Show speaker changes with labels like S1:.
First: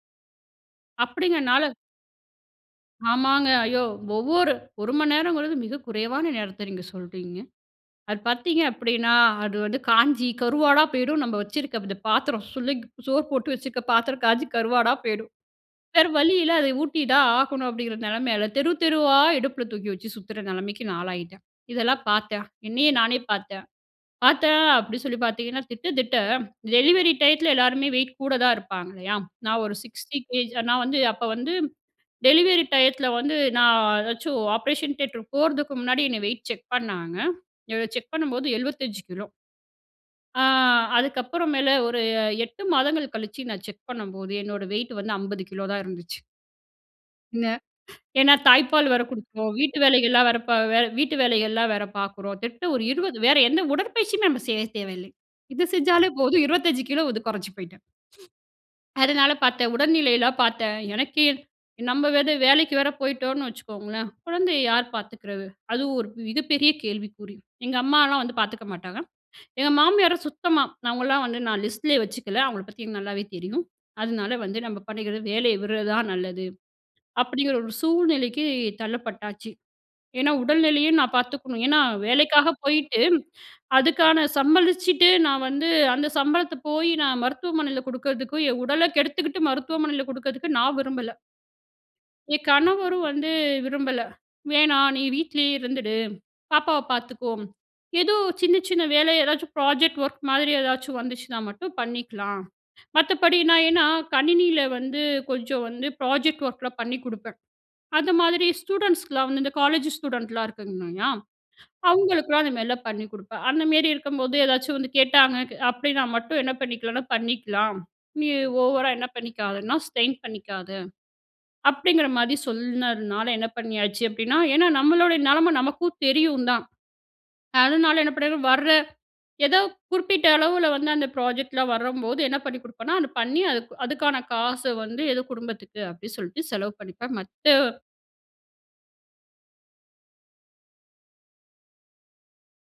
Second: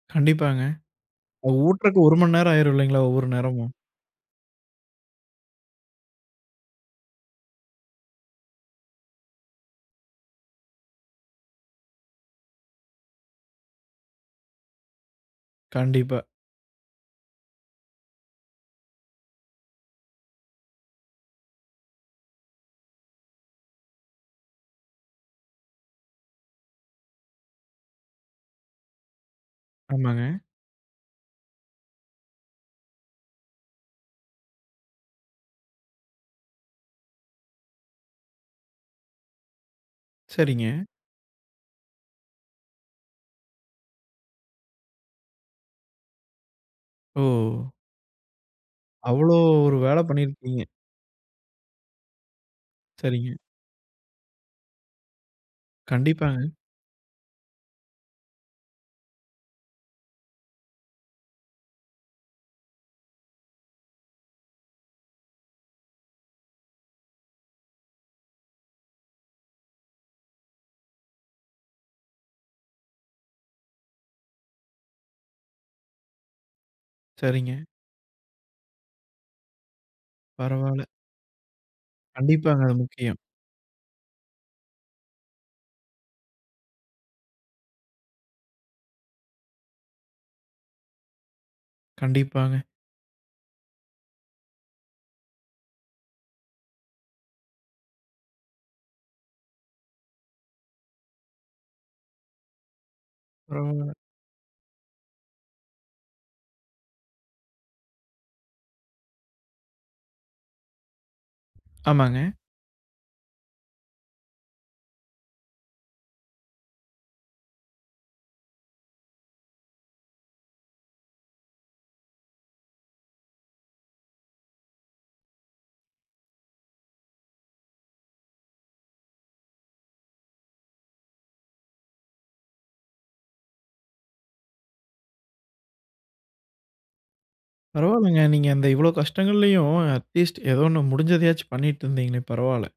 S1: கண்டிப்பாங்க. அ
S2: அப்டிங்கனால.
S1: ஊட்டுறக்கு 1 மணி நேரம் ஆயிரும் இல்லைங்களா? ஒவ்வொரு
S2: ஆமாங்க.
S1: நேரமும்.
S2: ஐயோ! ஒவ்வொரு 1 மணி நேரங்கிறது மிக குறைவான நேரத்த நீங்க சொல்றீங்க. அது பார்த்தீங்க அப்டின்னா, அது வந்து காஞ்சி கருவாடா போயிடும் நம்ப வச்சுருக்க இந்த பாத்திரம் சுள்ளங் சோறு போட்டு வச்சுருக்க பாத்திரம் காஞ்சி கருவாடா போயிடும். வேற
S1: கண்டிப்பா.
S2: வழி இல்ல, அத ஊட்டி தான் ஆகணும். அப்டிங்கிற நெலைமையில தெரு, தெருவா இடுப்புல தூக்கி வச்சு சுத்துற நெலைமைக்கு நான் ஆளாயிட்டேன். இதெல்லாம் பார்த்தேன் என்னையே நானே பார்த்தேன். பார்த்தேன் அப்டின்னு சொல்லி பார்த்தீங்கன்னா, திட்ட திட்ட டெலிவரி டைத்துல எல்லாருமே வெயிட் கூட தான் இருப்பாங்க இல்லையா? நான் ஒரு சிக்ஸ்டி
S1: ஆமாங்க.
S2: கேஜி நான் வந்து, அப்ப வந்து டெலிவரி டையத்துல வந்து நான் ஏதாச்சும் ஆப்பரேஷன் தியேட்டர் போறதுக்கு முன்னாடி என்னை வெயிட் செக் பண்ணாங்க. [unintelligible] செக் பண்ணும்போது 75 கிலோ. ஆ
S1: சரிங்க.
S2: அதுக்கப்புறம் மேல ஒரு 8 மாதங்கள் கழிச்சு நான் செக் பண்ணம்போது என்னோட வெயிட் வந்து 50 கிலோ தான் இருந்துச்சு. இன்ன
S1: ஓ!
S2: ஏனா, தாய்ப்பால் வேற
S1: அவ்வளோ
S2: குடுக்குறோம்
S1: ஒரு
S2: வீட்டு
S1: வேல
S2: வேலைகள்லாம் வேற ப
S1: பண்ணியிருக்கிங்க.
S2: வ வீட்டு வேலைகள்லாம் வேற பார்க்குறோம். திட்ட ஒரு 20
S1: சரிங்க.
S2: வேற எந்த உடற்பயிற்சியுமே நம்ப செய்ய தேவையில்லை. இது செஞ்சாலே போதும்
S1: கண்டிப்பாங்க.
S2: 25 கிலோ வந்து கொறைஞ்சி போய்ட்டேன். அதனால பார்த்தேன் உடல்நிலையலாம் பார்த்தேன். எனக்கே நம்ம வேற வேலைக்கு வேற போயிட்டோனு வச்சுக்கோங்களேன், குழந்தையை யார் பார்த்துக்கறது? அதுவும் ஒரு மிகப்பெரிய கேள்விக்குறி. எங்க அம்மாலாம் வந்து பார்த்துக்க மாட்டாங்க. எங்க மாமியாரும் சுத்தமா அவங்களாம் வந்து, நான் லிஸ்ட்லயே வச்சுக்கல. அவங்கள பத்தி எனக்கு நல்லாவே தெரியும். அதனால வந்து நம்ம பண்ணிக்கிறது வேலைய விடுறது தான் நல்லது. அப்டிங்கிற
S1: சரிங்க.
S2: ஒரு சூழ்நிலைக்கு தள்ளப்பட்டாச்சு. ஏனா,
S1: பரவால.
S2: உடல்நிலையும் நான் பார்த்துக்கணும். ஏனா, வேலைக்காக
S1: கண்டிப்பாங்க, அது
S2: போயிட்டு
S1: முக்கியம்.
S2: அதுக்கான சம்பளிச்சுட்டு நான் வந்து, அந்த சம்பளத்த போய் நான் மருத்துவமனையில குடுக்கறதுக்கு என் உடல கெடுத்துக்கிட்டு மருத்துவமனையில குடுக்கறதுக்கு நான் விரும்பல. என்
S1: கண்டிப்பாங்க.
S2: கணவரும் வந்து விரும்பல, "வேணாம் நீ வீட்லயே இருந்துடு பாப்பாவ பார்த்துக்கோ ஏதோ சின்ன சின்ன வேலை எதாச்சும் ப்ராஜெக்ட் ஒர்க் மாதிரி ஏதாச்சும் வந்துச்சுனா மட்டும் பண்ணிக்கலாம்" மத்தபடி நான், ஏன்னா
S1: பரவால.
S2: கணினியில வந்து கொஞ்சம் வந்து ப்ராஜெக்ட் ஒர்க்லாம் பண்ணி குடுப்பேன். அந்த மாதிரி ஸ்டூடண்ட்ஸ்க்குலாம் வந்து இந்த காலேஜ் ஸ்டூடண்ட்லாம் இருக்காங்கயா
S1: ஆமாங்க.
S2: அவங்களுக்குலாம் அந்த மாரிலாம் பண்ணி குடுப்பேன். அந்தமேரி இருக்கும்போது ஏதாச்சும் வந்து கேட்டாங்க க அப்டி நான் மட்டும் என்ன பண்ணிக்கலான்னா, பண்ணிக்கலாம். "நீ ஓவரா என்ன பண்ணிக்காதன்னா ஸ்ட்ரெயின் பண்ணிக்காத" அப்டிங்கிற மாரி சொல்னதுனால என்ன பண்ணியாச்சு அப்டின்னா, ஏன்னா, நம்மளுடைய நலம நமக்கும் தெரியும் தான். அதனால என்ன பண்ணிர்வேன் வர்ற ஏதோ குறிப்பிட்ட அளவுல வந்து அந்த ப்ராஜெக்ட் லாம் வரம்போது என்ன பண்ணி குடுப்பேனா, அத பண்ணி அதுக்கு அதுக்கான காச வந்து ஏதோ குடும்பத்துக்கு அப்டின்னு சொல்ட்டு செலவு பண்ணிப்பேன் மத்த
S1: பரவால்லங்க. நீங்க அந்த இவ்வளோ கஷ்டங்கள்லயும் அட்லீஸ்ட் ஏதோ 1 முடிஞ்சதையாச்சும் பண்ணிட்டு இருந்தீங்களே பரவால.